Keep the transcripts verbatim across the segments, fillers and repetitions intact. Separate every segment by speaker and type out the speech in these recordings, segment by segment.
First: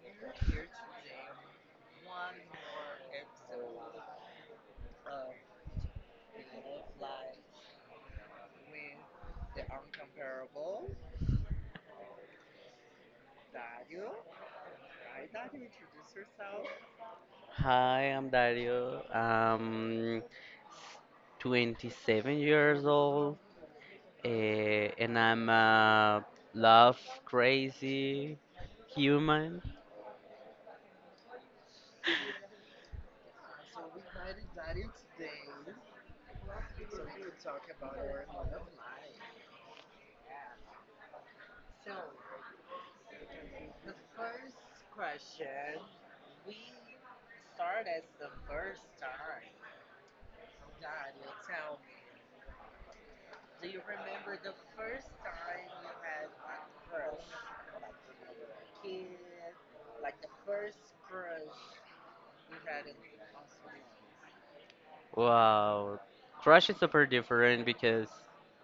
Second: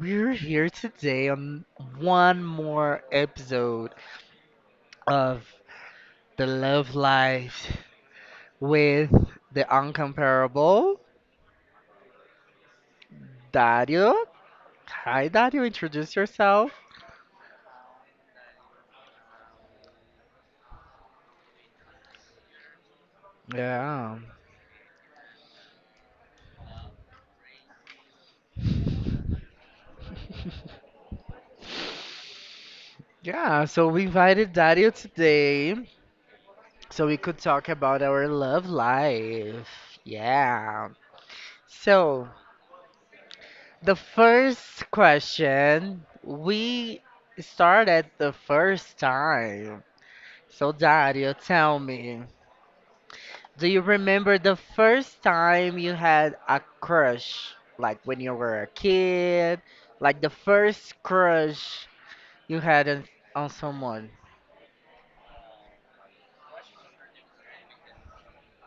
Speaker 1: We're here today on one more episode of The Love Life with the uncomparable Dario. Hi, Dario. Introduce yourself.
Speaker 2: Hi, I'm Dario. I'm twenty-seven years old,
Speaker 1: Yeah.
Speaker 2: uh, and I'm a love crazy human.
Speaker 1: Yeah. So we invited Dario today so we could talk about our love life. Yeah. So the first question we start at the first time. So, Dario, tell me, do you remember the first time you had a crush? Like when you were a kid? Like the first crush you had in, on someone?
Speaker 2: Wow, crush is super different because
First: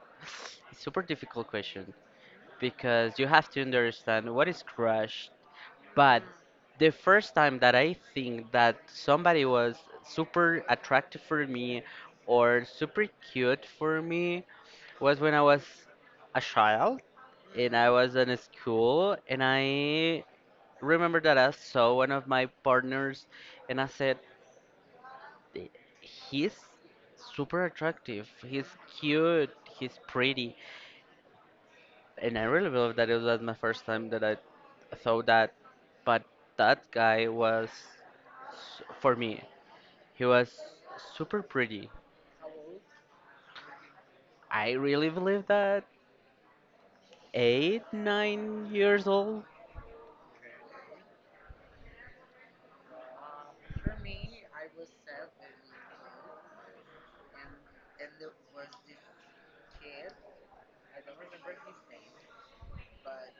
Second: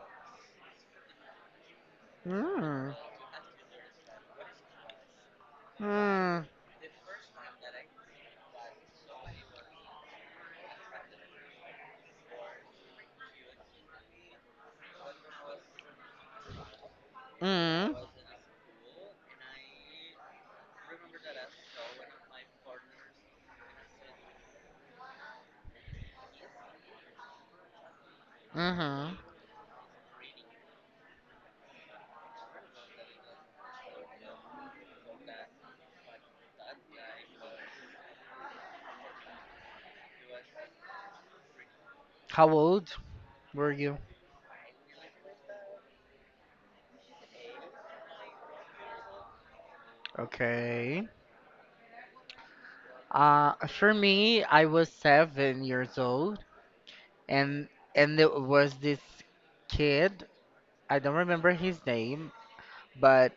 Speaker 2: it's super difficult question
Speaker 1: Mm.
Speaker 2: because you have to understand what is crush. But
Speaker 1: Mm.
Speaker 2: the first time that I think that somebody was super attractive for me or super cute for me was when I was a child and I
Speaker 1: Mm.
Speaker 2: was in school and I remember that I saw one of my partners and I said, "Eh, he's super attractive, he's
Speaker 1: Mm-hmm.
Speaker 2: cute, he's pretty." And I really believe that it was my first time that I thought that, but that guy was, s- for me, he was super pretty.
Speaker 1: How old were you?
Speaker 2: I really believe that eight, nine years old,
Speaker 1: Okay. Uh, for me, I was seven years old, and and there was this kid. I don't remember his name, but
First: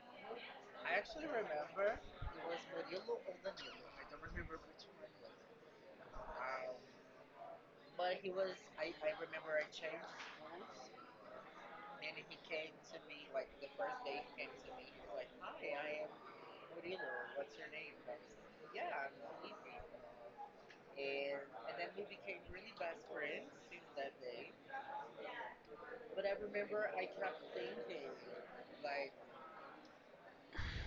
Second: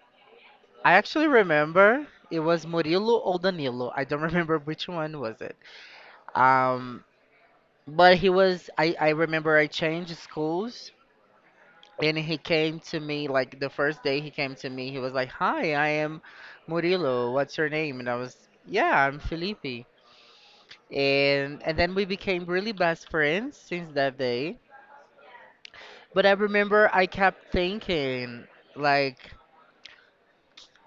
Speaker 1: I actually remember it was Murilo or Danilo. I don't remember which one was it. Um, but he was. I I remember I changed schools, and he came to me like the first day he came to me. He was like, "Hi, I am Murilo. What's your name?" And I was, "Yeah, I'm Felipe." And and then we became really best friends since that day. But I remember I kept thinking like.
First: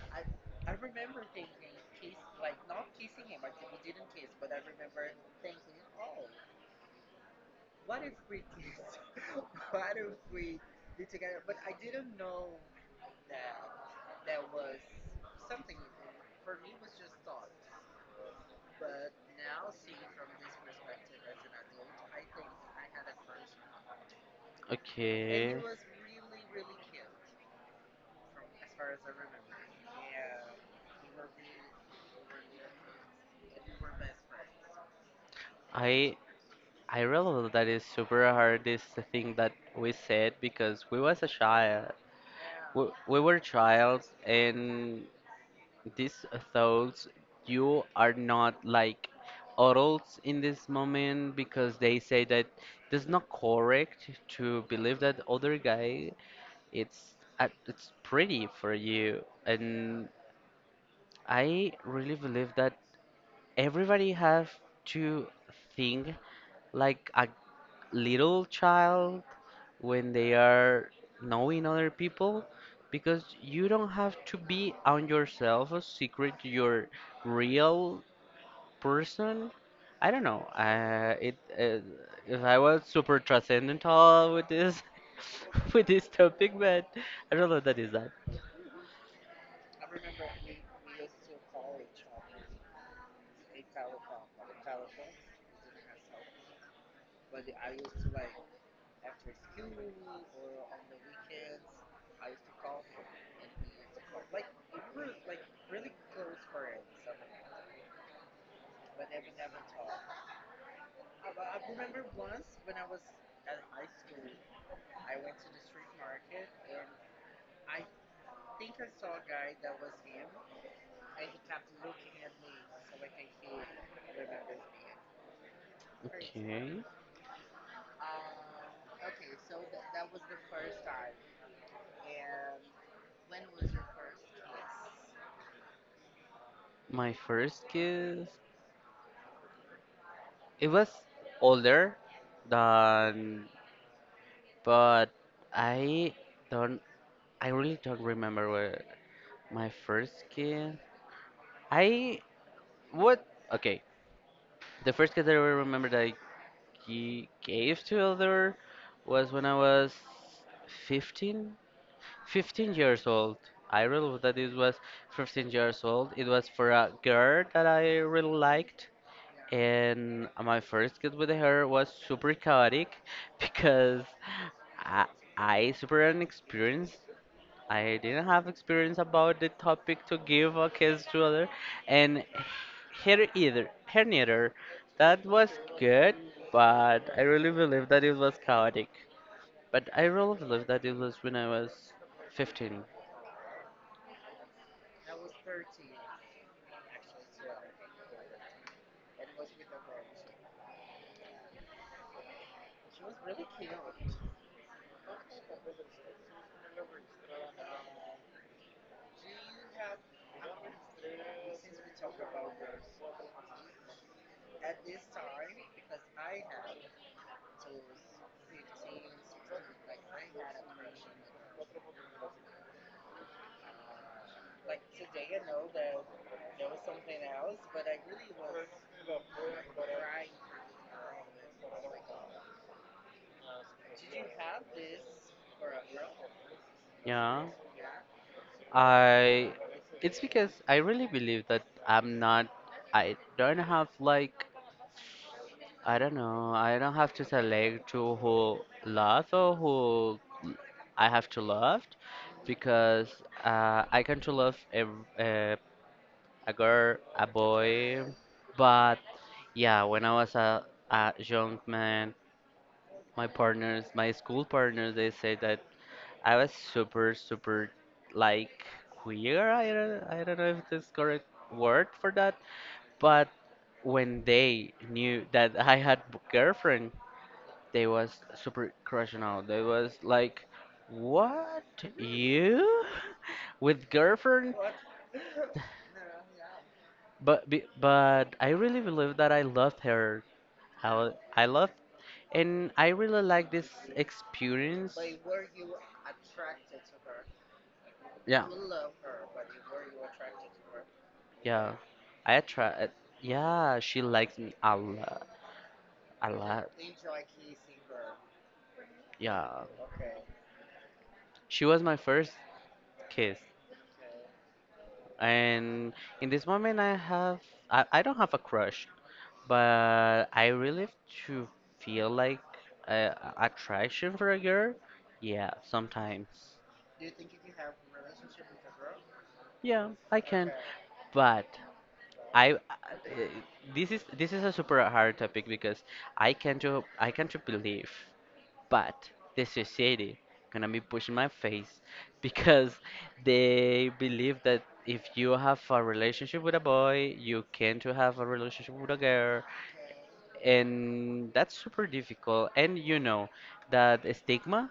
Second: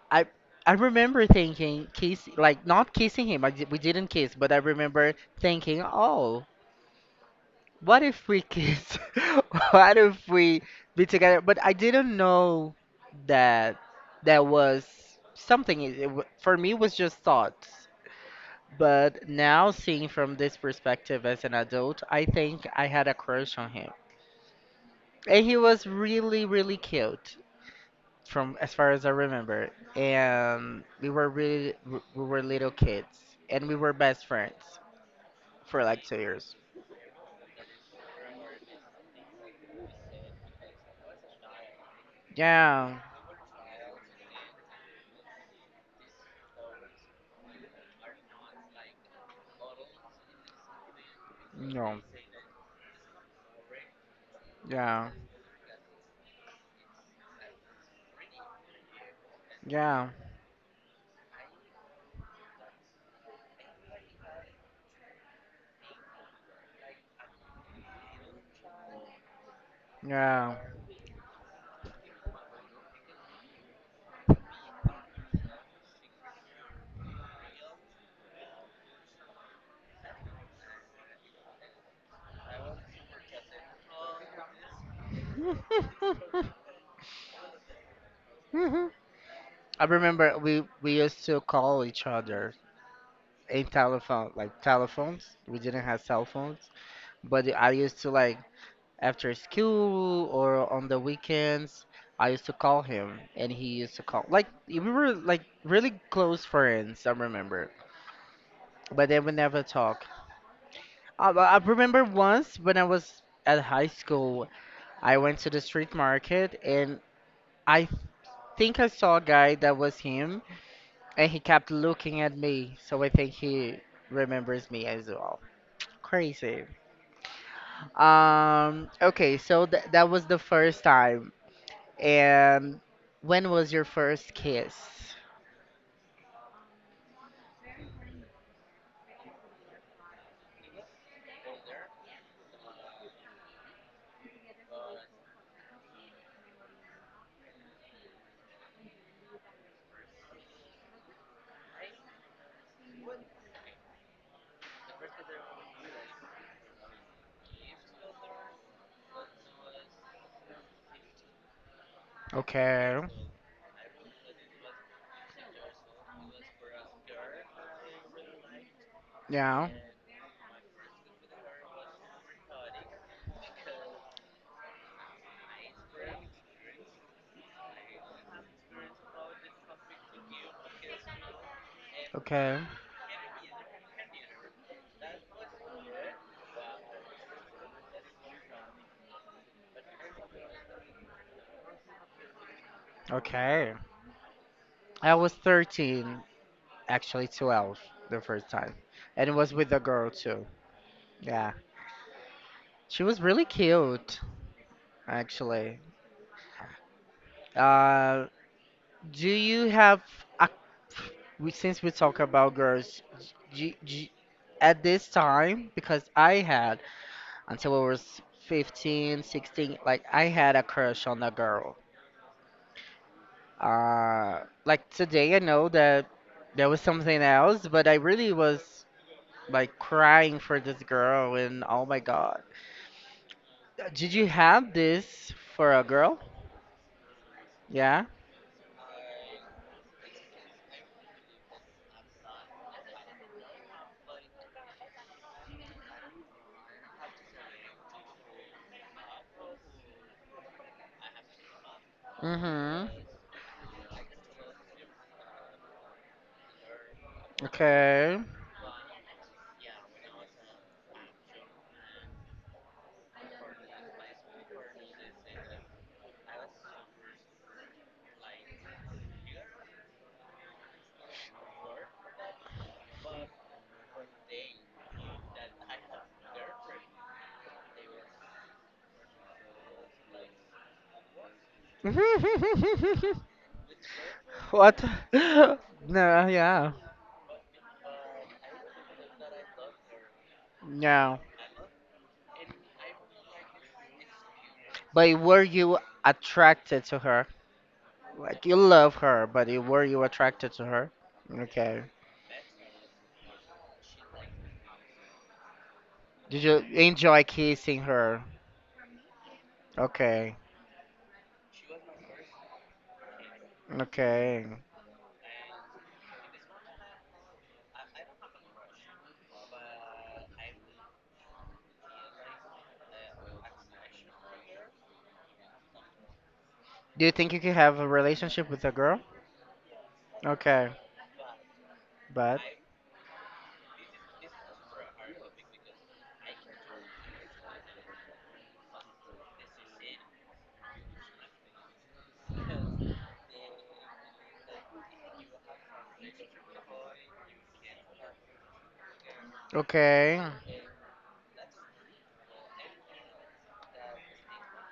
Speaker 1: I I remember thinking kiss like not kissing him. I, di- we didn't kiss, but I remember thinking, oh, what if we kiss? What if we be together? But I didn't know that that was something. It, it, wa- for me, it was just thoughts. But now, seeing from this perspective as an adult, I think I had a crush on him,
Speaker 2: and he
Speaker 1: and
Speaker 2: okay.
Speaker 1: he was really, really cute. From as far as I remember, and we were really we were little kids, and we were best friends for like two
Speaker 2: I
Speaker 1: years.
Speaker 2: I realize that is super hard this thing that we said because we was a child. We,
Speaker 1: Yeah,
Speaker 2: we were childs, and these thoughts you are not like adults in this moment because they
Speaker 1: no,
Speaker 2: say that it's not correct to believe
Speaker 1: yeah,
Speaker 2: that other guy it's uh, it's pretty for you,
Speaker 1: yeah,
Speaker 2: and I really believe that everybody have to think like a little child when they
Speaker 1: yeah.
Speaker 2: are knowing other people because you don't have to be on yourself a secret your real person. I don't know, uh, it uh, if I was super transcendental with this with this topic, but I don't know what that is that.
Speaker 1: I remember we we used to call each other in telephone, like telephones. We didn't have cell phones, but I used to like after school or on the weekends, I used to call him and he used to call. Like, we were like really close friends, I remember. But they would never talk. I, I remember once when I was at high school, I went to the street market and I think I saw a guy that was him and he kept looking at me. So I think he remembers me as well. Crazy.
Speaker 2: Okay,
Speaker 1: Um, okay, so th that was the first time. And when was your first kiss?
Speaker 2: my first kiss, it was older than. But I don't, I really don't remember where my first kiss. I, what? Okay, the first kiss that I remember that I g- gave to other was when I was fifteen, fifteen
Speaker 1: Okay.
Speaker 2: years old. I really that it was fifteen years old. It was for a girl that I really liked.
Speaker 1: Yeah.
Speaker 2: And my first kiss with her was super chaotic because I, I super inexperienced, I didn't have experience about the topic to give a kiss to other, and
Speaker 1: Okay.
Speaker 2: here either, here neither. That was good, but I really believe that it was chaotic. But I really believe that it was when I was fifteen.
Speaker 1: Okay. I was thirteen, actually twelve the first time. And it was with a girl too. Yeah. She was really cute, actually. Uh, do you have a We, since we talk about girls g- g- at this time, because I had, until I was fifteen, sixteen, like I had a crush on a girl. Uh, like today, I know that there was something else, but I really was like crying for this girl, and oh my God. Uh, Did you have this for a girl?
Speaker 2: Yeah,
Speaker 1: Yeah?
Speaker 2: I. It's because I really believe that I'm not. I don't have like. I don't know. I don't have to select to who love or who I have to love
Speaker 1: Mm-hmm.
Speaker 2: because uh, I can to love a, a, a girl, a boy,
Speaker 1: Okay.
Speaker 2: but yeah, when I was a, a young man, my partners, my school partners, they said that I was super, super like queer. I don't, I don't know if this correct word for that, but when they knew that I had b- girlfriend, they was super crushing out. They was like, what you with girlfriend?
Speaker 1: What? No, yeah.
Speaker 2: But be- but I really believe that I loved her. How
Speaker 1: No.
Speaker 2: I loved, and I really like this experience.
Speaker 1: But were you attracted to her? Like
Speaker 2: Yeah.
Speaker 1: you love her, but you- were you attracted to her?
Speaker 2: Yeah,
Speaker 1: Okay.
Speaker 2: I attract. Yeah, she likes me a lot, a
Speaker 1: Did you
Speaker 2: lot.
Speaker 1: enjoy kissing her?
Speaker 2: Yeah,
Speaker 1: Okay.
Speaker 2: she was my first kiss.
Speaker 1: Okay.
Speaker 2: And in this moment, I have I, I don't have a crush, but I really to feel like uh, attraction for a girl. Yeah, sometimes.
Speaker 1: Do you think you could have a relationship with a girl?
Speaker 2: Yeah, I can.
Speaker 1: Okay.
Speaker 2: But
Speaker 1: But
Speaker 2: I uh, this is this is a super hard topic because I can't to I can't to believe. But the society gonna be pushing my face because they believe that if you have a relationship with a boy, you can to have a relationship with a girl,
Speaker 1: okay.
Speaker 2: and that's super difficult. And you know that stigma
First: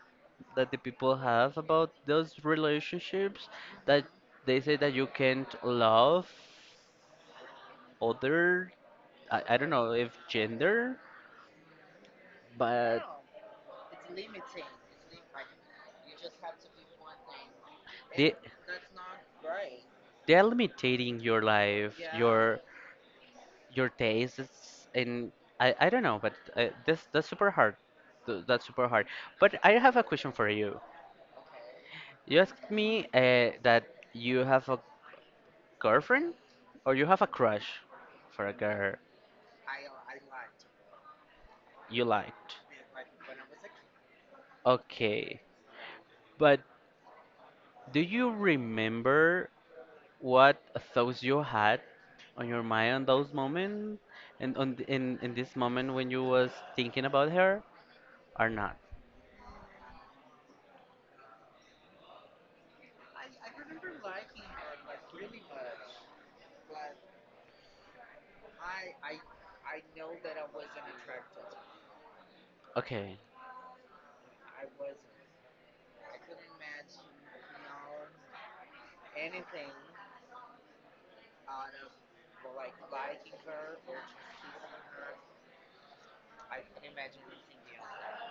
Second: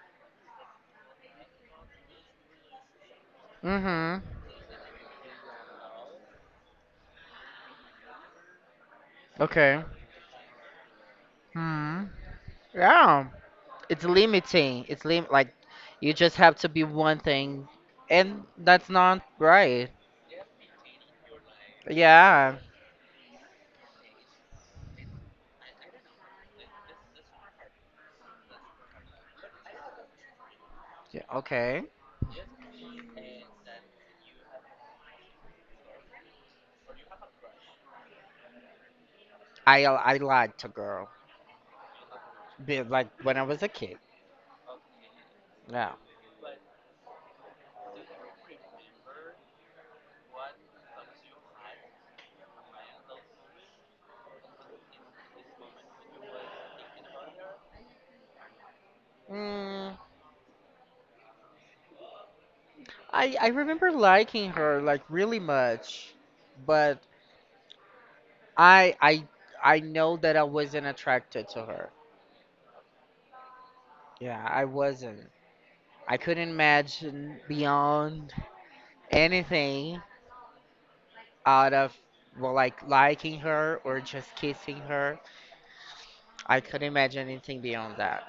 Speaker 2: that the people have about those relationships, that
Speaker 1: Mhm.
Speaker 2: they say that you can't love other. I, I don't
Speaker 1: Okay.
Speaker 2: know if gender,
Speaker 1: Hmm.
Speaker 2: but
Speaker 1: Yeah. It's limiting. It's lim Like you just have to be one thing,
Speaker 2: they
Speaker 1: and that's not right.
Speaker 2: they're limiting your life
Speaker 1: Yeah.
Speaker 2: your your taste is in. I, I don't know, but uh, this that's super hard. Th- That's super hard. But I have a question for you.
Speaker 1: Yeah, okay.
Speaker 2: You asked me uh, that you have a girlfriend or you have a crush for a girl
Speaker 1: I I lied to girl,
Speaker 2: you liked.
Speaker 1: be- like when I was a kid.
Speaker 2: Okay.
Speaker 1: Yeah.
Speaker 2: But do you remember what thoughts you had on your mind on those moments and on th- in in this moment when you was thinking about her or not?
Speaker 1: Mm, I I remember liking her like really much, but I I I know that I wasn't attracted to her.
Speaker 2: Okay.
Speaker 1: Yeah, I wasn't. I couldn't imagine beyond anything out of well like liking her or just kissing her. I couldn't imagine anything beyond that.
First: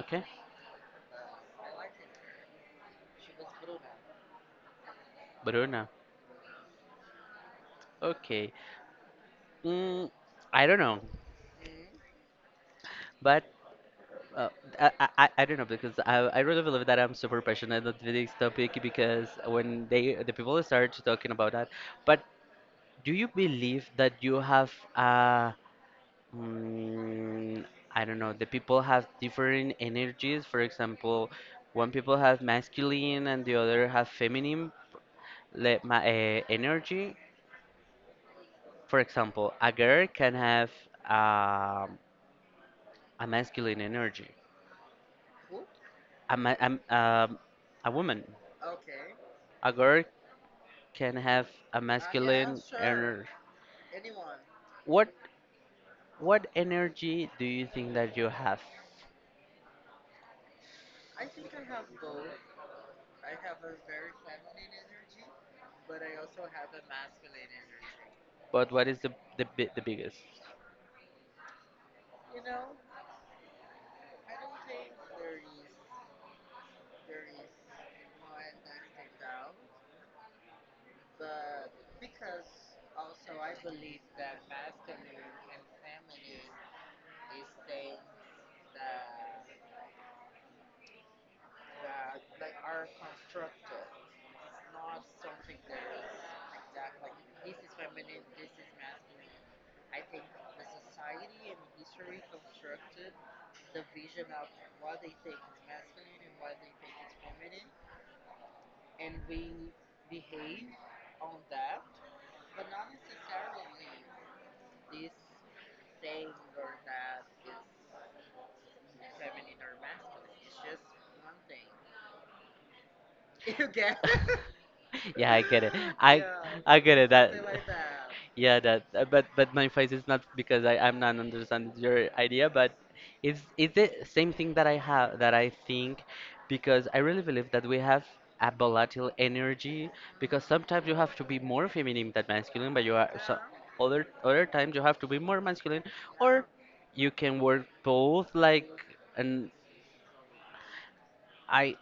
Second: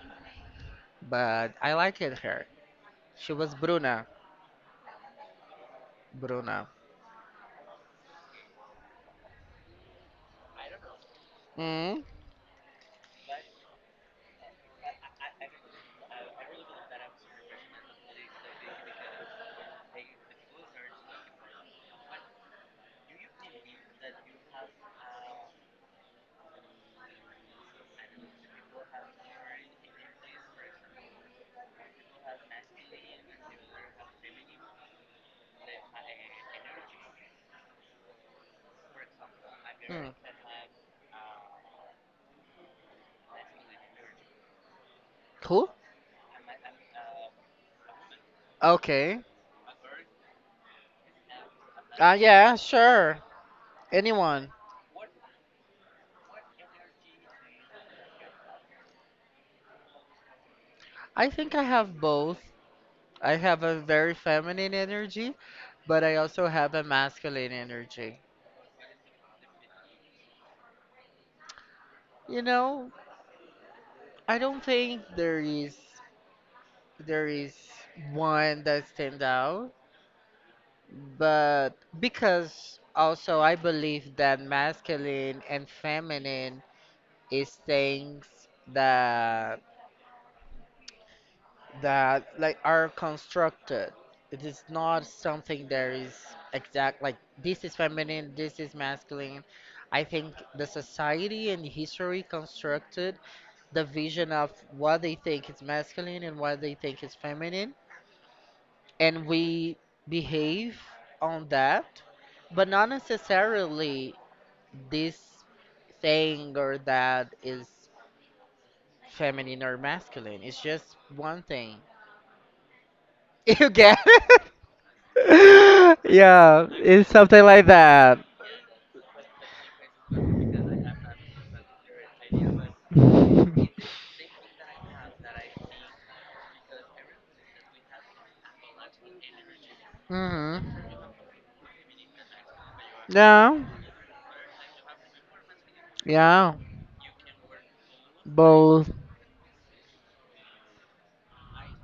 Speaker 2: Okay.
Speaker 1: But I liked her. She was Bruna.
Speaker 2: Bruna.
Speaker 1: Bruna.
Speaker 2: Okay. Mm, I don't know,
Speaker 1: Mm?
Speaker 2: but uh, I, I I I don't know because I I really believe that I'm super passionate about this topic because when they the people start talking about that, but do you believe that you have uh mm, I don't know, the people have different energies? For example, one people have masculine and the other have feminine le- ma uh, energy. For example, a girl
Speaker 1: Mm.
Speaker 2: can have um a masculine energy
Speaker 1: Who?
Speaker 2: a, ma- a, m- um, a woman,
Speaker 1: Okay.
Speaker 2: a girl can have a. Ah, yeah,
Speaker 1: Uh yeah,
Speaker 2: masculine sure.
Speaker 1: sure.
Speaker 2: Energy.
Speaker 1: Anyone.
Speaker 2: What what energy do you think that you have?
Speaker 1: I think I have both. I have a very feminine energy, but I also have a masculine energy.
Speaker 2: But what is the the, bi- the biggest?
Speaker 1: You know, I don't think there is there is one that stands out, but because also I believe that masculine and feminine is things that. that like are constructed. It is not something that is exact like this is feminine, this is masculine. I think the society and history constructed the vision of what they think is masculine and what they think is feminine, and we behave on that, but not necessarily this thing or that is feminine or masculine. It's just one thing. You get
Speaker 2: Yeah, I get it.
Speaker 1: it?
Speaker 2: I
Speaker 1: Yeah,
Speaker 2: I get
Speaker 1: it's
Speaker 2: it. That
Speaker 1: something like that.
Speaker 2: yeah, that uh, but but my face is not because I I'm not understanding your idea, but it's it's the same thing that I have that I think because I really believe that we have a volatile energy because sometimes you
Speaker 1: Mm-hmm.
Speaker 2: have to be more feminine than masculine, but you are so
Speaker 1: Yeah,
Speaker 2: other other times you have to be more masculine or
Speaker 1: yeah,
Speaker 2: you can work both like,
Speaker 1: both,
Speaker 2: and I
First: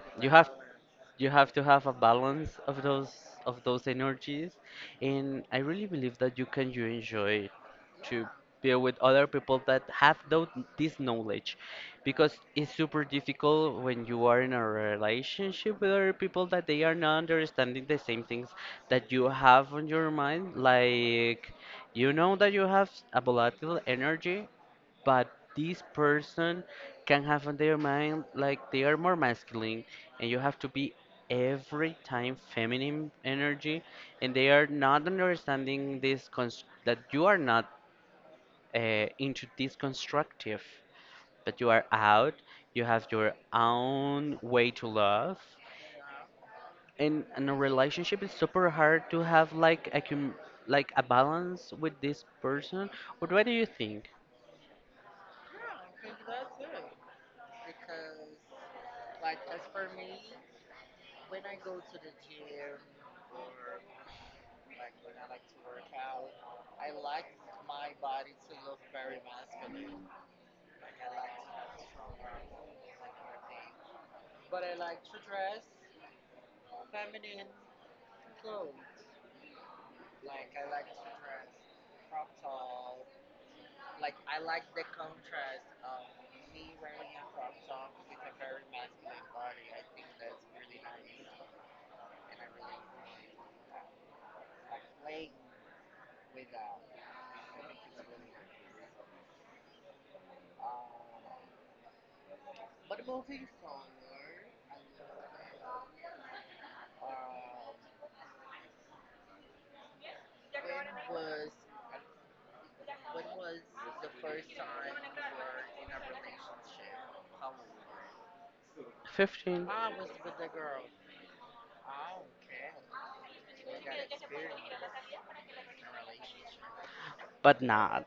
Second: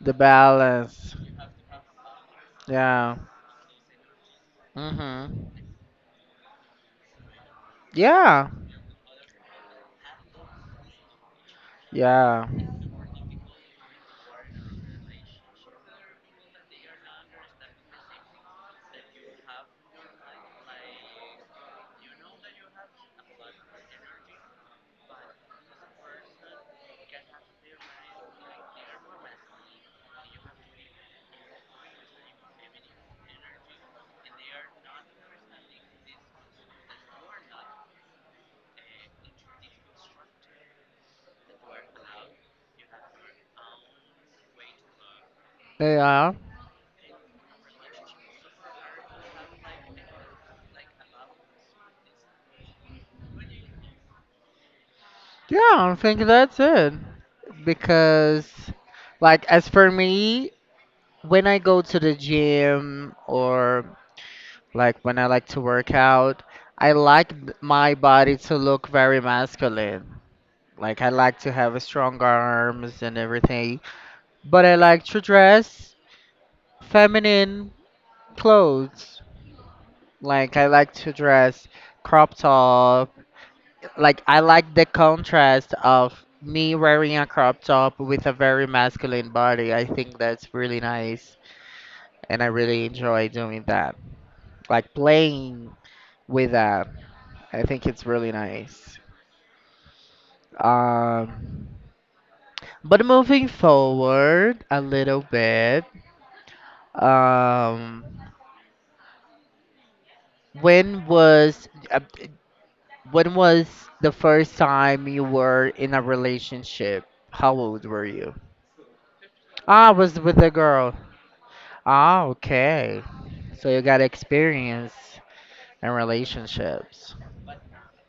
Speaker 1: the
Speaker 2: you have
Speaker 1: balance.
Speaker 2: you have to have a balance of those
Speaker 1: Yeah,
Speaker 2: of those energies. And I
Speaker 1: mm-hmm,
Speaker 2: really believe that you can you enjoy to
Speaker 1: yeah,
Speaker 2: be with other people that have those, this knowledge because
Speaker 1: yeah,
Speaker 2: it's super difficult when you are in a relationship with other people that they are not understanding the same things that you have on your mind like, you know that you have a volatile energy, but this person can have on their mind like they are more masculine and you have to be every time feminine energy, and they are not understanding this const- that you are not uh, into this constructive, that you are out, you have your own way to love,
Speaker 1: yeah,
Speaker 2: and in a relationship it's super hard to have like a com- like a balance with this person. what, what do you think?
Speaker 1: yeah. I think that's it. Because, like, as for me, when I go to the gym or like when I like to work out, I like th- my body to look very masculine. Like I like to have strong arms and everything, but I like to dress feminine clothes. Like I like to dress crop top. Like I like the contrast of me wearing a crop top with a very masculine body. I think that's really nice and I really enjoy doing that. Like playing with that. I think it's really nice. Um but moving forward a little bit, Um, when was uh, when was the first time you were in a relationship? How old were you?
Speaker 2: fifteen.
Speaker 1: Ah, I was with a girl. Ah, okay. So you got experience in relationships.
Speaker 2: But not,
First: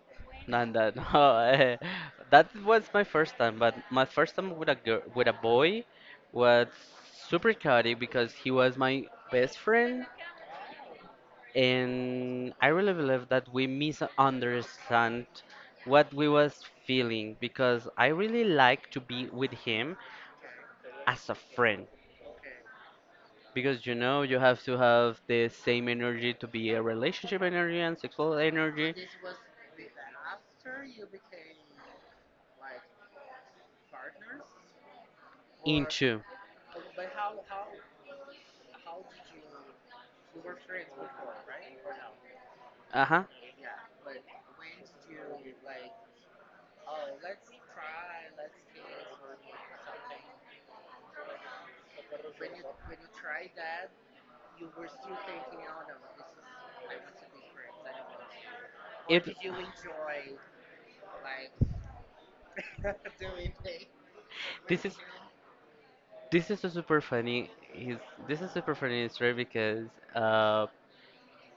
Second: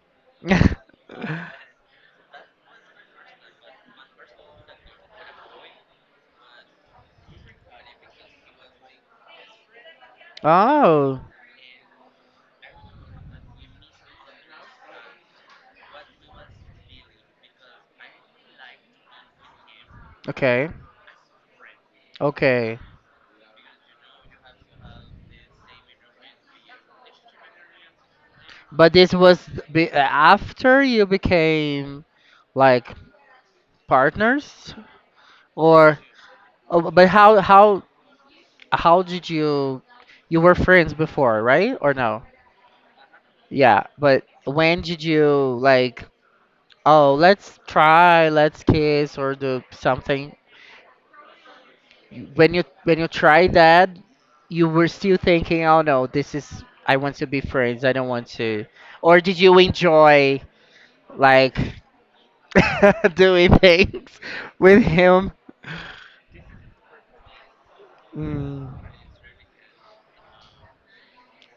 Speaker 2: not that. No, eh, that was my first time. But my first time with a girl, with a boy, was super chaotic because he was my best friend,
Speaker 1: Oh,
Speaker 2: and I really believe that we misunderstand what we was feeling because I really like to be with him
Speaker 1: okay.
Speaker 2: as a friend.
Speaker 1: Okay.
Speaker 2: Because you know you have to have the same energy to be a relationship energy and sexual energy
Speaker 1: But this was be after you became like partners or
Speaker 2: into.
Speaker 1: oh, but how how how did you you were friends before, right? Or no?
Speaker 2: Uh huh.
Speaker 1: Yeah, but when did you like, oh, let's try, let's kiss or do something? You- When you when you tried that, you were still thinking, oh no, this is I want to be friends. I don't want to. Or
Speaker 2: It
Speaker 1: did you enjoy like doing things with
Speaker 2: Th-
Speaker 1: him?
Speaker 2: This is a super funny. He's this is
Speaker 1: Mm,
Speaker 2: super funny story because uh,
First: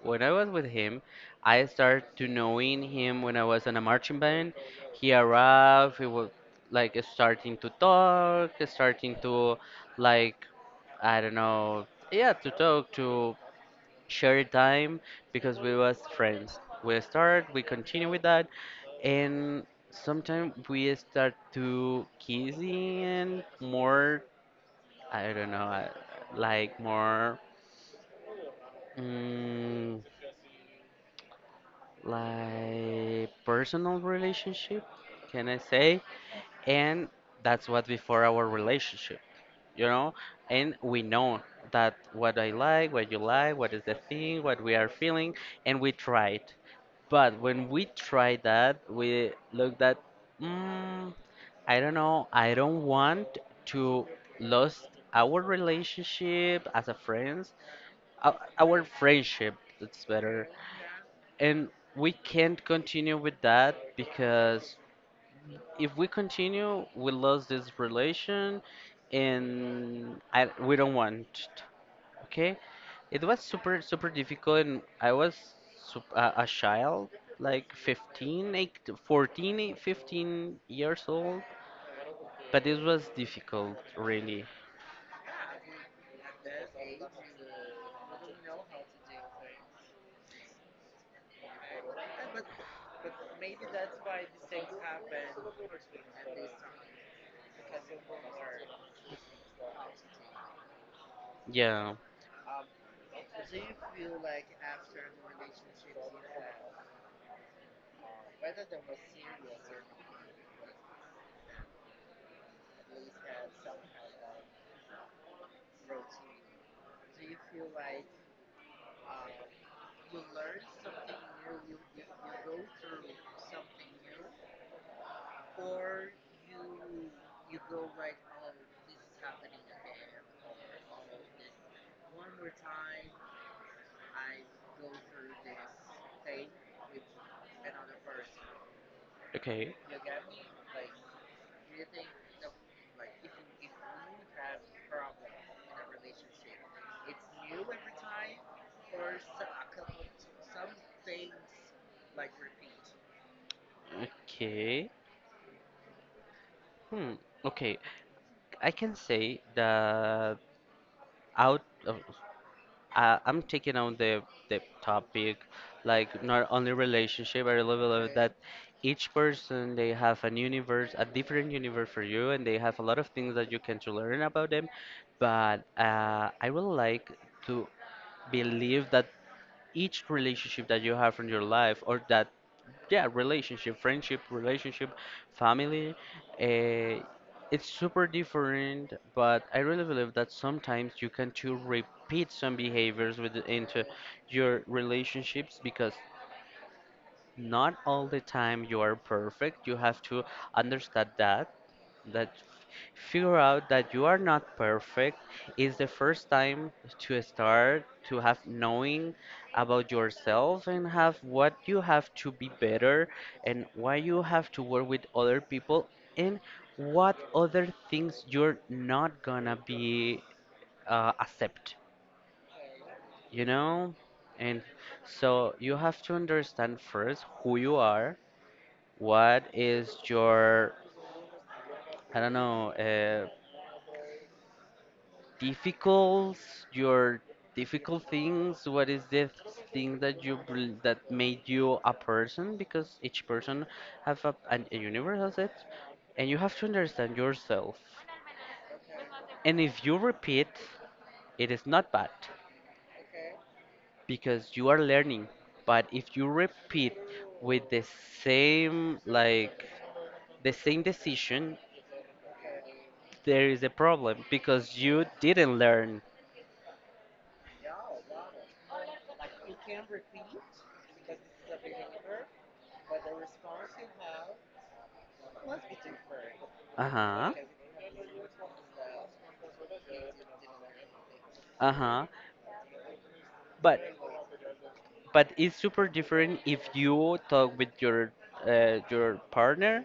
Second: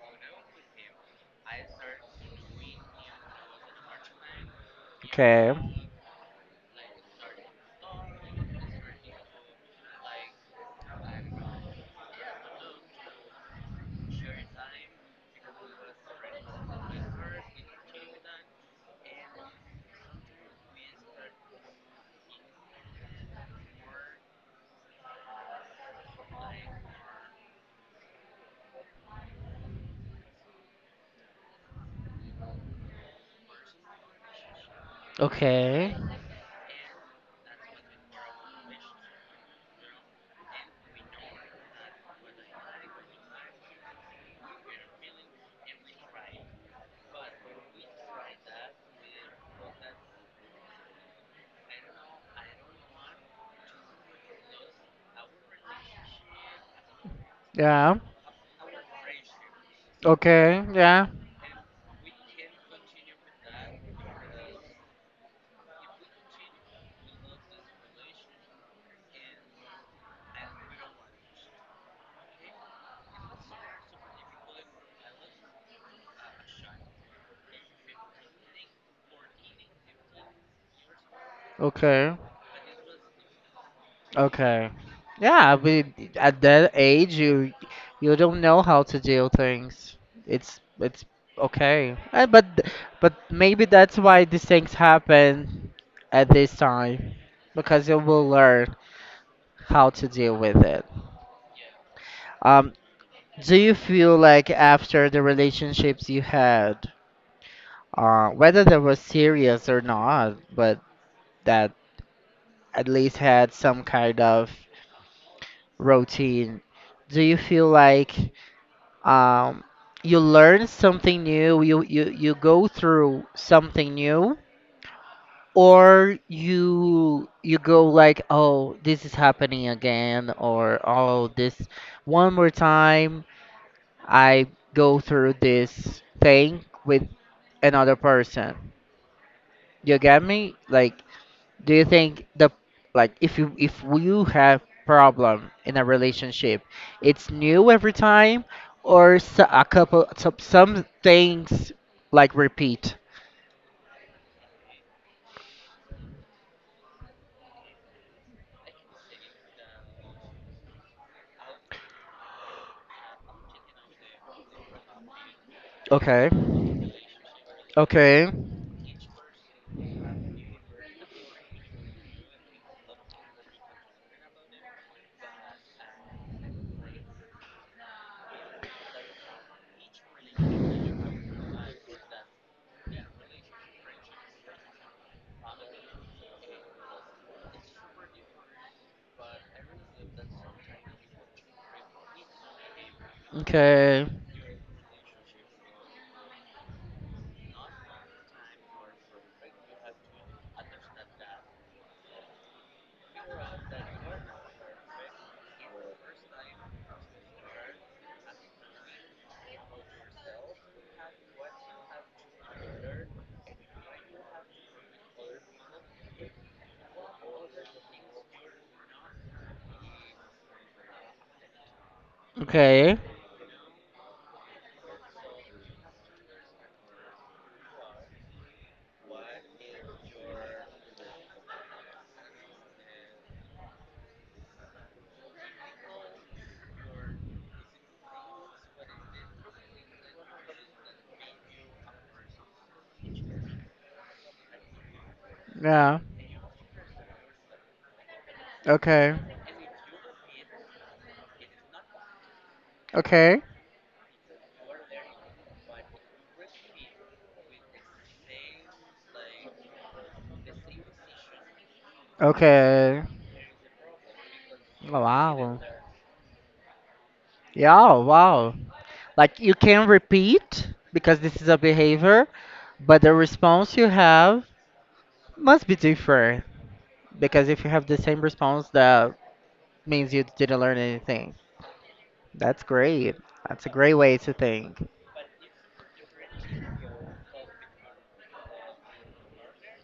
Speaker 2: when I was with him, I started to knowing him when I was in a marching band. He
Speaker 1: okay.
Speaker 2: arrived. He was like starting to talk, starting to like. I don't know, yeah, to talk to share time because we was friends. We start, we continue with that, and sometimes we start to kissing more. I don't know, I, like more mm, like personal relationship, can I
Speaker 1: Okay.
Speaker 2: say? And that's what before our relationship, you know? And we know that what I like, what you like, what is the thing, what we are feeling, and we tried. But when we try that, we look that mm, I don't know, I don't want to lose our relationship as a friends,
Speaker 1: Yeah.
Speaker 2: ou- our friendship, that's better,
Speaker 1: Okay. Yeah.
Speaker 2: and we can't continue with that because if we continue we lose this relation, and I, we don't want it. Okay, it was super super difficult, and I was sup- a a child like fifteen, like fourteen, eh, fifteen years old,
Speaker 1: Okay.
Speaker 2: but it was difficult really.
Speaker 1: Okay. Yeah, I mean, at that age, you you don't know how to deal things. It's it's okay. Uh, but but maybe that's why these things happen at this time, because you will learn how to deal with it.
Speaker 2: Yeah,
Speaker 1: Um, do you feel like after the relationships you had, uh, whether they were serious or not, but that at least had some kind of routine, do you feel like um, you learn something new? You, you you go through something new, or you you go like, oh, this is happening again, or oh, this one more time I go through this thing with another person?
Speaker 2: okay.
Speaker 1: You get me? Like, do you think the, like, if you if you have problem in a relationship, it's new every time, or s- a couple, some, some things like repeat?
Speaker 2: Okay, hmm. Okay, I can say that out of I, I'm taking on the the topic like
Speaker 1: Okay,
Speaker 2: not only relationship. I really believe
Speaker 1: okay,
Speaker 2: that each person they have an universe, a different universe for you, and they have a lot of things that you can to learn about them. But uh, I would like to believe that each relationship that you have in your life or that, yeah, relationship, friendship, relationship, family, uh, it's super different, but I really believe that sometimes you can to repeat some behaviors with into
Speaker 1: okay,
Speaker 2: your relationships because not all the time you are perfect. You have to understand that that figure out that you are not perfect is the first time to start to have knowing about yourself, and have what you have to be better, and why you have to work with other people, and what other things you're not gonna be uh, accept,
Speaker 1: okay,
Speaker 2: you know. And so you have to understand first who you are, what is your, I don't know, uh, difficult, your difficult things, what is the thing that you bel- that made you a person because each person have a, an, a universe as it,
Speaker 1: yeah,
Speaker 2: and you have to understand yourself.
Speaker 1: okay,
Speaker 2: And if you repeat, it is not bad
Speaker 1: okay,
Speaker 2: because you are learning, but if you repeat with the same like the same decision,
Speaker 1: okay.
Speaker 2: there is a problem because you didn't
Speaker 1: Wow,
Speaker 2: learn.
Speaker 1: yeah, wow, like you can repeat because this is a behavior, but the response you have must be different.
Speaker 2: Uh-huh.
Speaker 1: Because if you have the same response, that means you didn't learn anything.
Speaker 2: Uh-huh.
Speaker 1: That's great. That's a
Speaker 2: But
Speaker 1: great way to think.
Speaker 2: but it's super different if you talk with your uh, your partner,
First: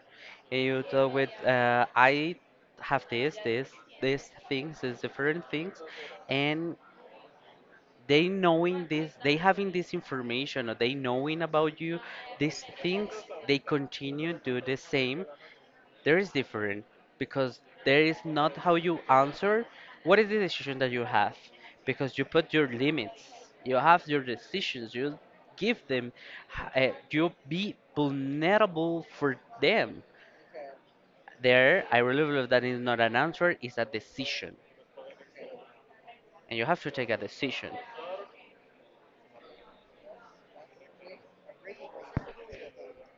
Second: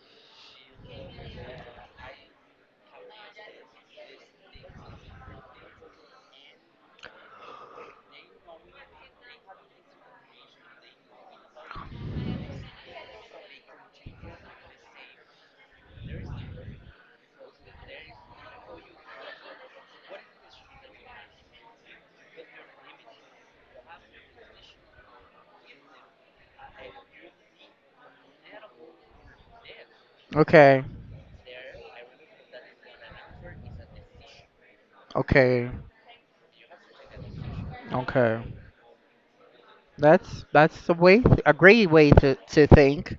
Speaker 2: and you talk with uh, I have this this this things, these different things, and they knowing this, they having this information or they knowing about you these things, they continue do the same. There is different because there is not how you answer, what is the decision that you have, because you put your limits, you have your decisions, you give them, uh, you be vulnerable for them.
Speaker 1: Okay,
Speaker 2: There, I really believe that is not an answer, it's a decision,
Speaker 1: okay,
Speaker 2: and you have to take a decision.
Speaker 1: okay. That's that's a way, a great way to to think.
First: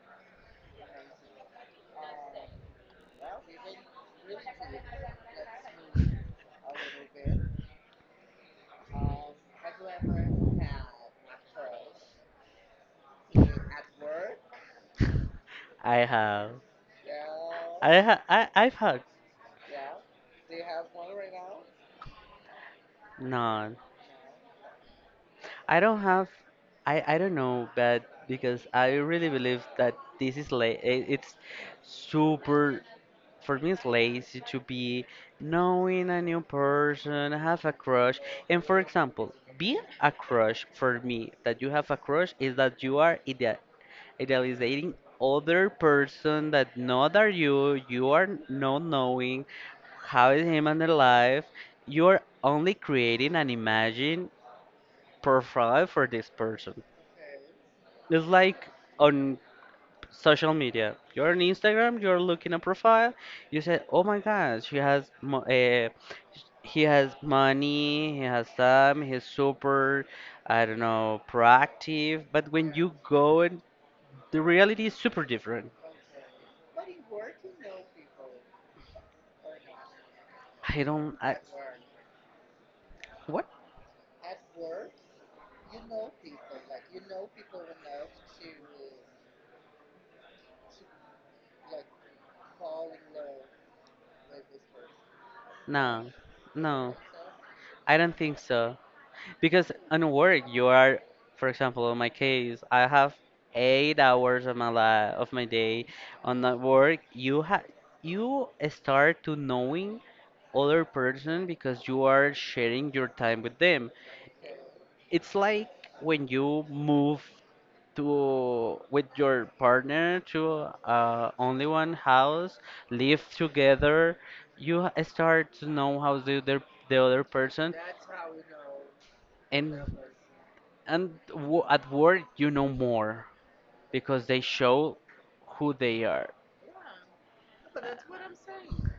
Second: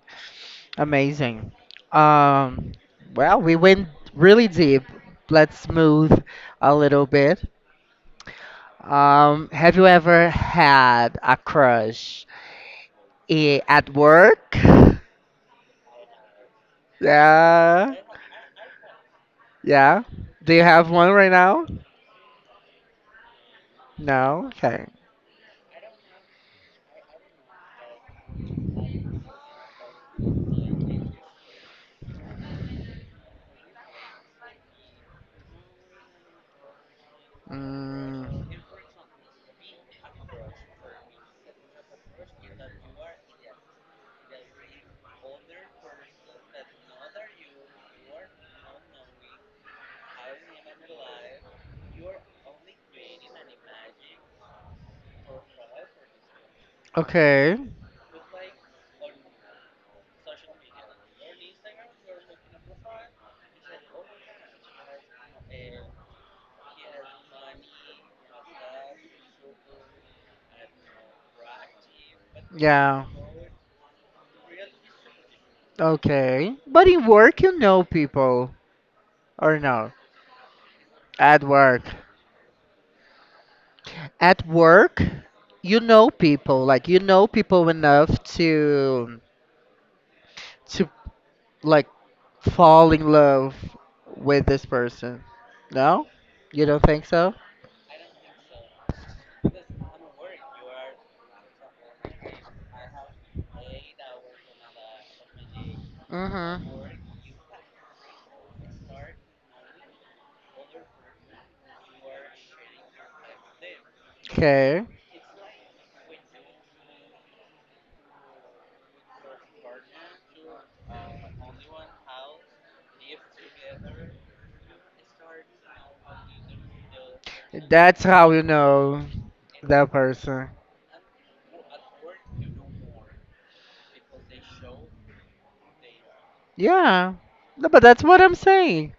Speaker 1: Amazing. Um, well, we went really deep. Let's smooth a little bit. Um, have you ever had a crush i- at work?
Speaker 2: I have,
Speaker 1: Yeah,
Speaker 2: i ha- I, i've had
Speaker 1: yeah. Do you have one right now?
Speaker 2: No,
Speaker 1: No? Okay.
Speaker 2: I don't have, I, I don't know, but because I really believe that this is la i- it's super, for me, it's lazy to be knowing a new person, have a crush.
Speaker 1: Mm,
Speaker 2: And for example, being a crush for me, that you have a crush, is that you are ideal, idealizing other person that not are you, you are not knowing how is him and their life. You're only creating an imagine profile for this person.
Speaker 1: okay.
Speaker 2: It's like on social media. You're on Instagram, you're looking at profile, you say, "Oh my God, she has mo uh, he has money, he has time, he's super, I don't know, proactive." But when you
Speaker 1: Yeah.
Speaker 2: go and the reality is super different.
Speaker 1: Okay. But in work, you know people, or no?
Speaker 2: I don't I
Speaker 1: At work.
Speaker 2: what?
Speaker 1: At work, you know people. Like, you know people enough to to, like, fall in love with this person. No?
Speaker 2: No.
Speaker 1: You don't
Speaker 2: No.
Speaker 1: think so?
Speaker 2: I don't think so. Because on work, you are, for example, in my case, I have eight hours of my life, of my day on that
Speaker 1: Mm-hmm.
Speaker 2: work. You have, you start to knowing other person because you are sharing your time with them.
Speaker 1: Okay.
Speaker 2: It's like when you move to with your partner to uh, only one house, live together. You h- start to know how the other the other person
Speaker 1: That's how you know
Speaker 2: and.
Speaker 1: that person.
Speaker 2: And w- at work, you know more because they show who they are.
Speaker 1: Yeah. No, but that's what I'm saying.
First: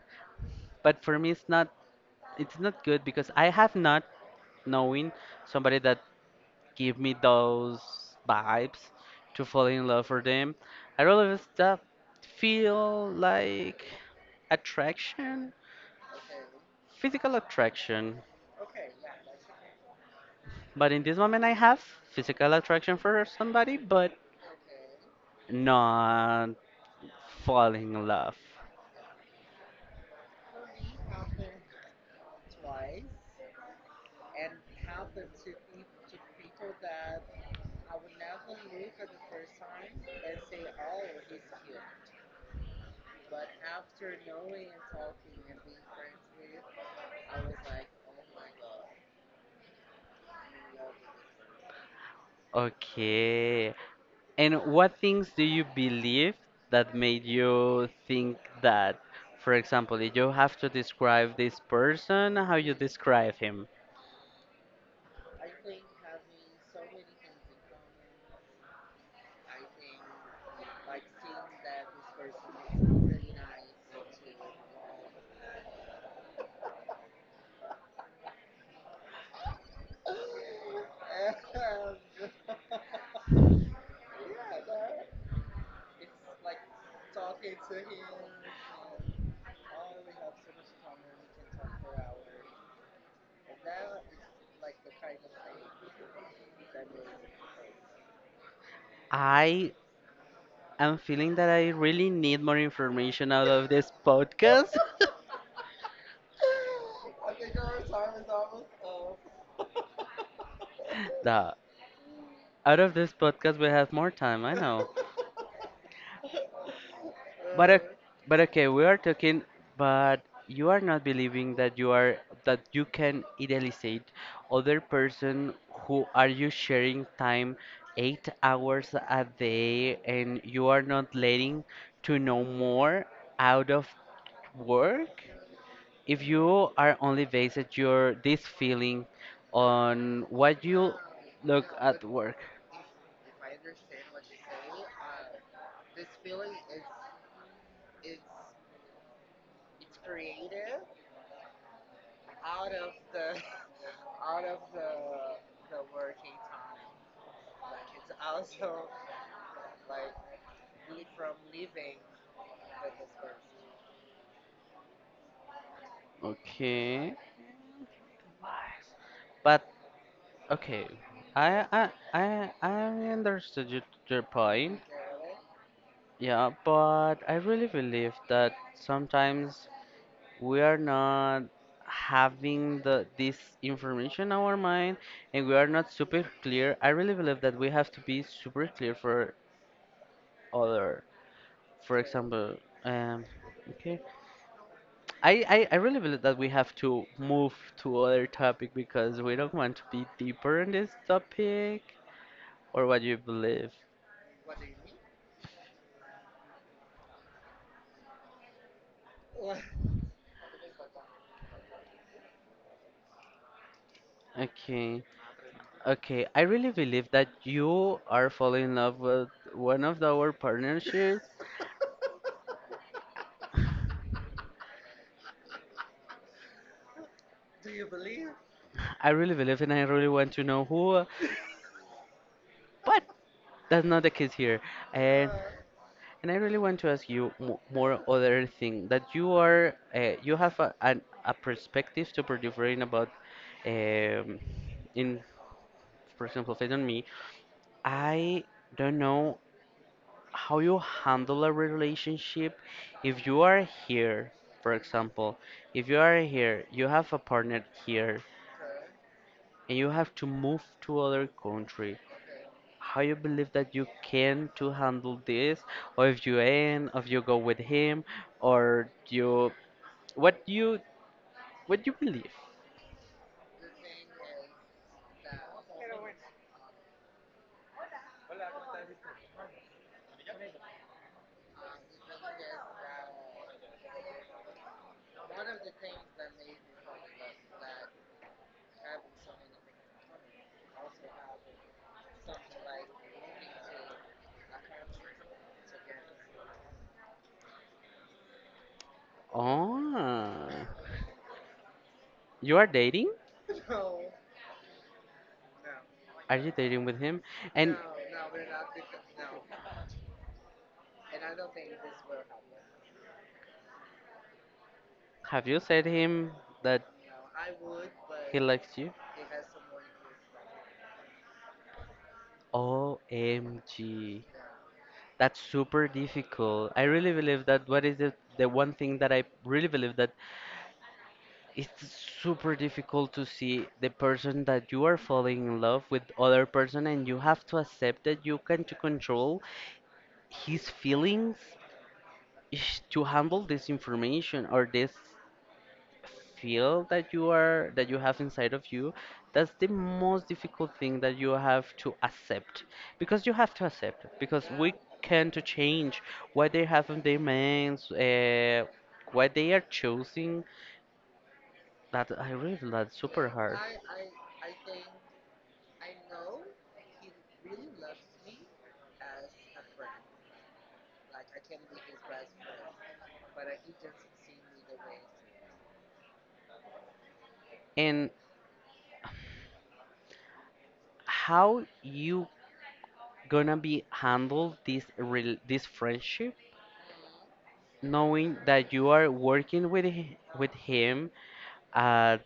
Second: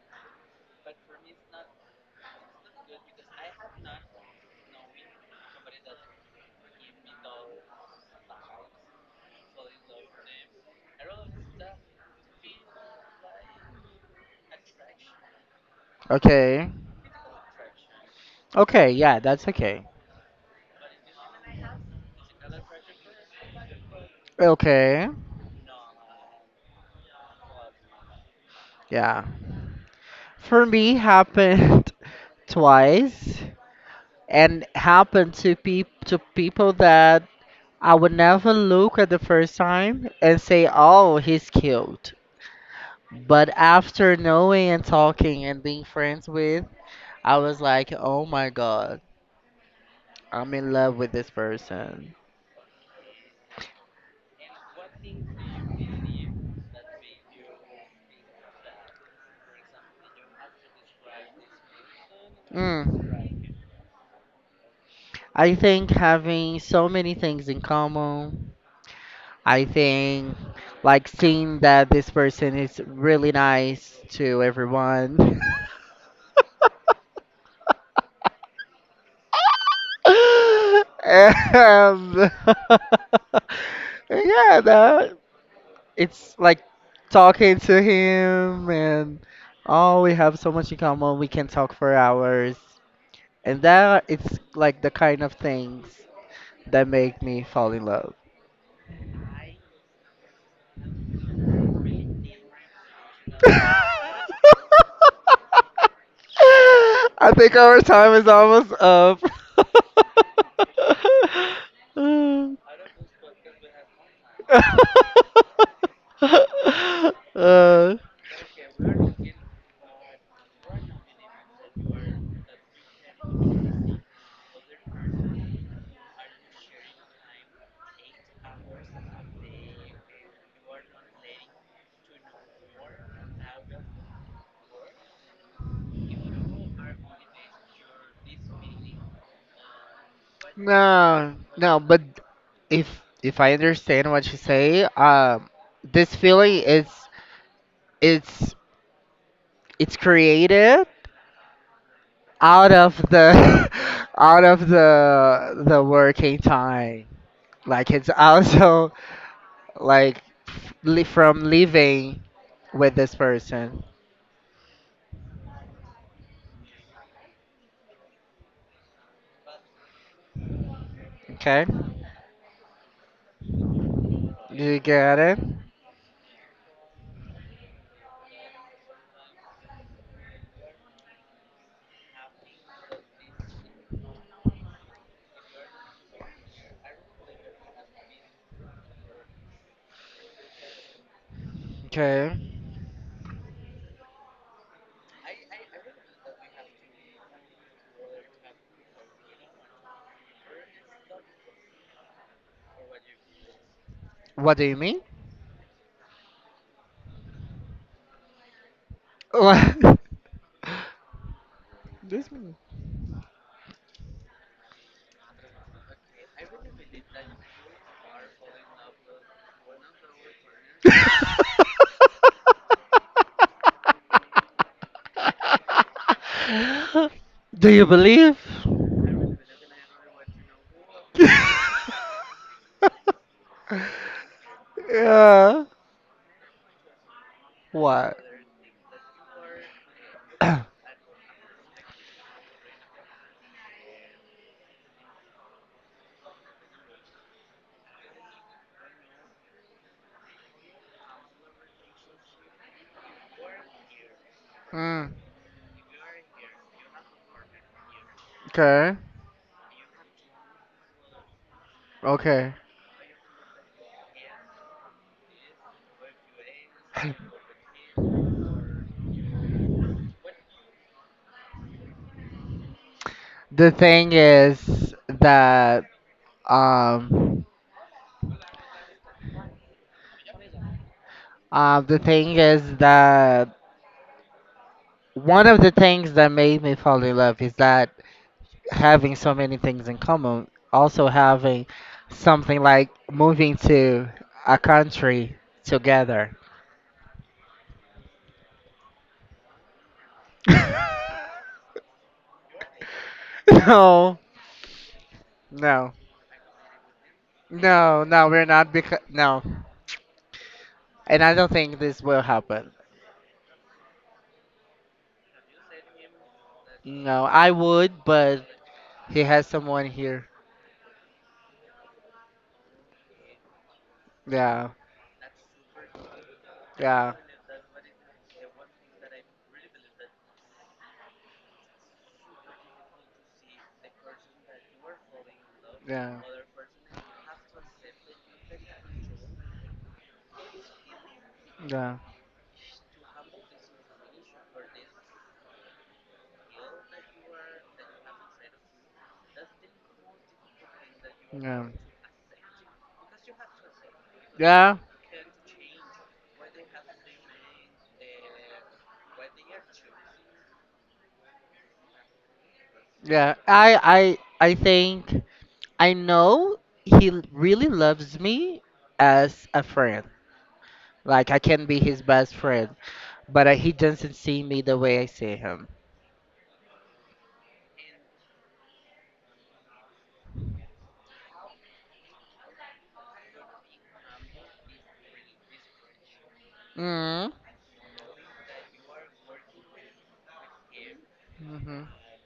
Speaker 2: But for me, it's not, it's not good because I have not knowing somebody that give me those vibes to fall in love for them. I rather stuff feel like attraction,
Speaker 1: Okay.
Speaker 2: physical attraction.
Speaker 1: Okay, yeah, that's okay.
Speaker 2: But in this moment, I have physical attraction for somebody, but
Speaker 1: Okay.
Speaker 2: not falling in love.
Speaker 1: Yeah. For me happened twice and happened to pe to people that I would never look at the first time and say, "Oh, he's cute." But after knowing and talking and being friends with, I was like, "Oh my God, I'm in love with this person."
Speaker 2: Okay, and what things do you believe that made you think that? For example, if you have to describe this person, how you
Speaker 1: Mm.
Speaker 2: describe him?
Speaker 1: I think having so many things in common. I think like seeing that this person is really nice to everyone. And yeah, that it's like talking to him and, oh, we have so much in common. We can talk for hours. And that it's like the kind of things that make me fall in love.
Speaker 2: I am feeling that I really need more information out of this podcast.
Speaker 1: I think our time is almost up.
Speaker 2: The out of this podcast we have more time, I know. But
Speaker 1: uh,
Speaker 2: ok- but okay, we are talking, but you are not believing that you are, that you can idealize other person who are you sharing time eight hours a day, and you are not letting to know more out of work. If you are only based your this feeling on what you
Speaker 1: no,
Speaker 2: look
Speaker 1: no, but
Speaker 2: at work,
Speaker 1: if if I understand what you say, um, this feeling is it's it's created out of the out of the the working time. Like it's also like li- from living with this person.
Speaker 2: okay. But okay, I
Speaker 1: Okay,
Speaker 2: I I I understood your, your
Speaker 1: you
Speaker 2: point.
Speaker 1: get it.
Speaker 2: Yeah, but I really believe that sometimes we are not having the this information in our mind, and we are not super clear. I really believe that we have to be super clear for other. For
Speaker 1: Okay,
Speaker 2: example, um, okay, I, I I really believe that we have to move to other topic because we don't want to be deeper in this topic, or what you believe.
Speaker 1: what do you mean? What? This mean?
Speaker 2: Okay, okay. I really believe that you are falling in love with one of our partnerships.
Speaker 1: Do you believe?
Speaker 2: I really believe, and I really want to know who, but that's not the case here. And
Speaker 1: Yeah.
Speaker 2: and I really want to ask you mo more
Speaker 1: What?
Speaker 2: other thing, that you are uh, you have a an, a perspective super different about um in for example, based on me, I don't know how you handle a relationship if you are here, for
Speaker 1: mm,
Speaker 2: example, if you are here, you have a partner here,
Speaker 1: okay.
Speaker 2: and you have to move to other country.
Speaker 1: Okay.
Speaker 2: How you believe that you can to handle this, or if you end, if you go with him, or you what you what you believe.
Speaker 1: The thing is that um uh, the thing is that one of the things that made me fall in love is that having so many things in common, also having something like moving to a country together.
Speaker 2: Oh, you are dating,
Speaker 1: No, no.
Speaker 2: are you dating with him, and
Speaker 1: No, no, we're not because no, and I don't think this will happen.
Speaker 2: have you said him that
Speaker 1: No, I would,
Speaker 2: he
Speaker 1: but
Speaker 2: likes you?
Speaker 1: he has someone here.
Speaker 2: O M G.
Speaker 1: Yeah,
Speaker 2: That's super difficult. I really
Speaker 1: yeah,
Speaker 2: believe that what is the, the one thing that I really believe that it's super difficult to see the person that you are falling in love with
Speaker 1: yeah,
Speaker 2: other person, and you have to accept that you can not control his feelings
Speaker 1: yeah,
Speaker 2: ish, to handle this information or this feel that you are, that you have inside of you, that's the most difficult thing that you have
Speaker 1: yeah,
Speaker 2: to accept, because you have to accept because we
Speaker 1: yeah,
Speaker 2: can to change what they have in their minds uh, what they are choosing, that I really feel that's super
Speaker 1: yeah.
Speaker 2: hard.
Speaker 1: I, I, I think I know he l- really loves me as a friend. Like I can be his best friend, but uh, he doesn't see me the way I see him.
Speaker 2: And how you gonna be handle this rel this friendship
Speaker 1: Mm.
Speaker 2: knowing that you are working with hi- with him
Speaker 1: Mm-hmm.
Speaker 2: at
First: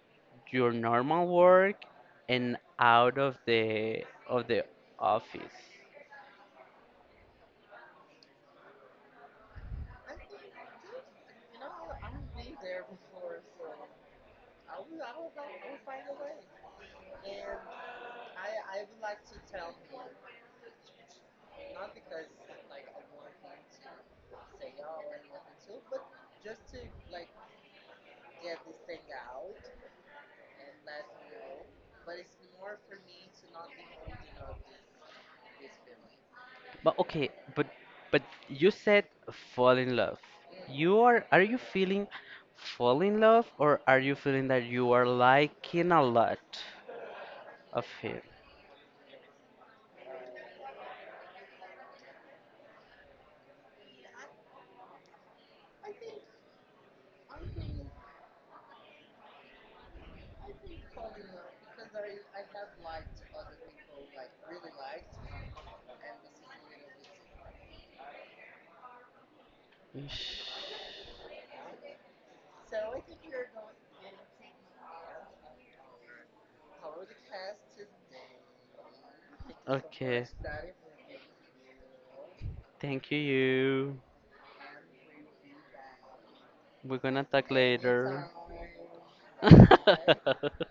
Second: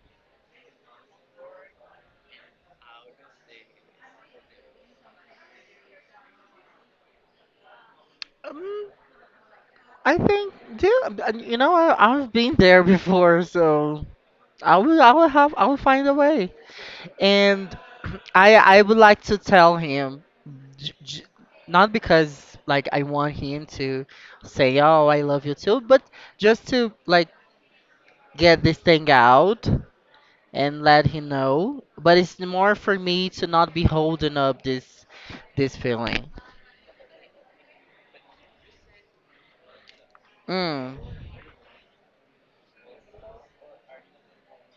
Speaker 2: your normal work and out of the of the office.
Speaker 1: I think, yeah, uh, you know, I, I've been there before, so I will, I will have, I will find a way. And I, I would like to tell him, j- j- not because like I want him to say, "Oh, I love you too," but just to like get this thing out and let him know. But it's more for me to not be holding up this, this feeling.
Speaker 2: But okay, but but you said fall in love.
Speaker 1: Mm.
Speaker 2: You are are you feeling fall in love or are you feeling that you are liking a lot of him? Ish. Okay. Thank you. We're gonna talk later.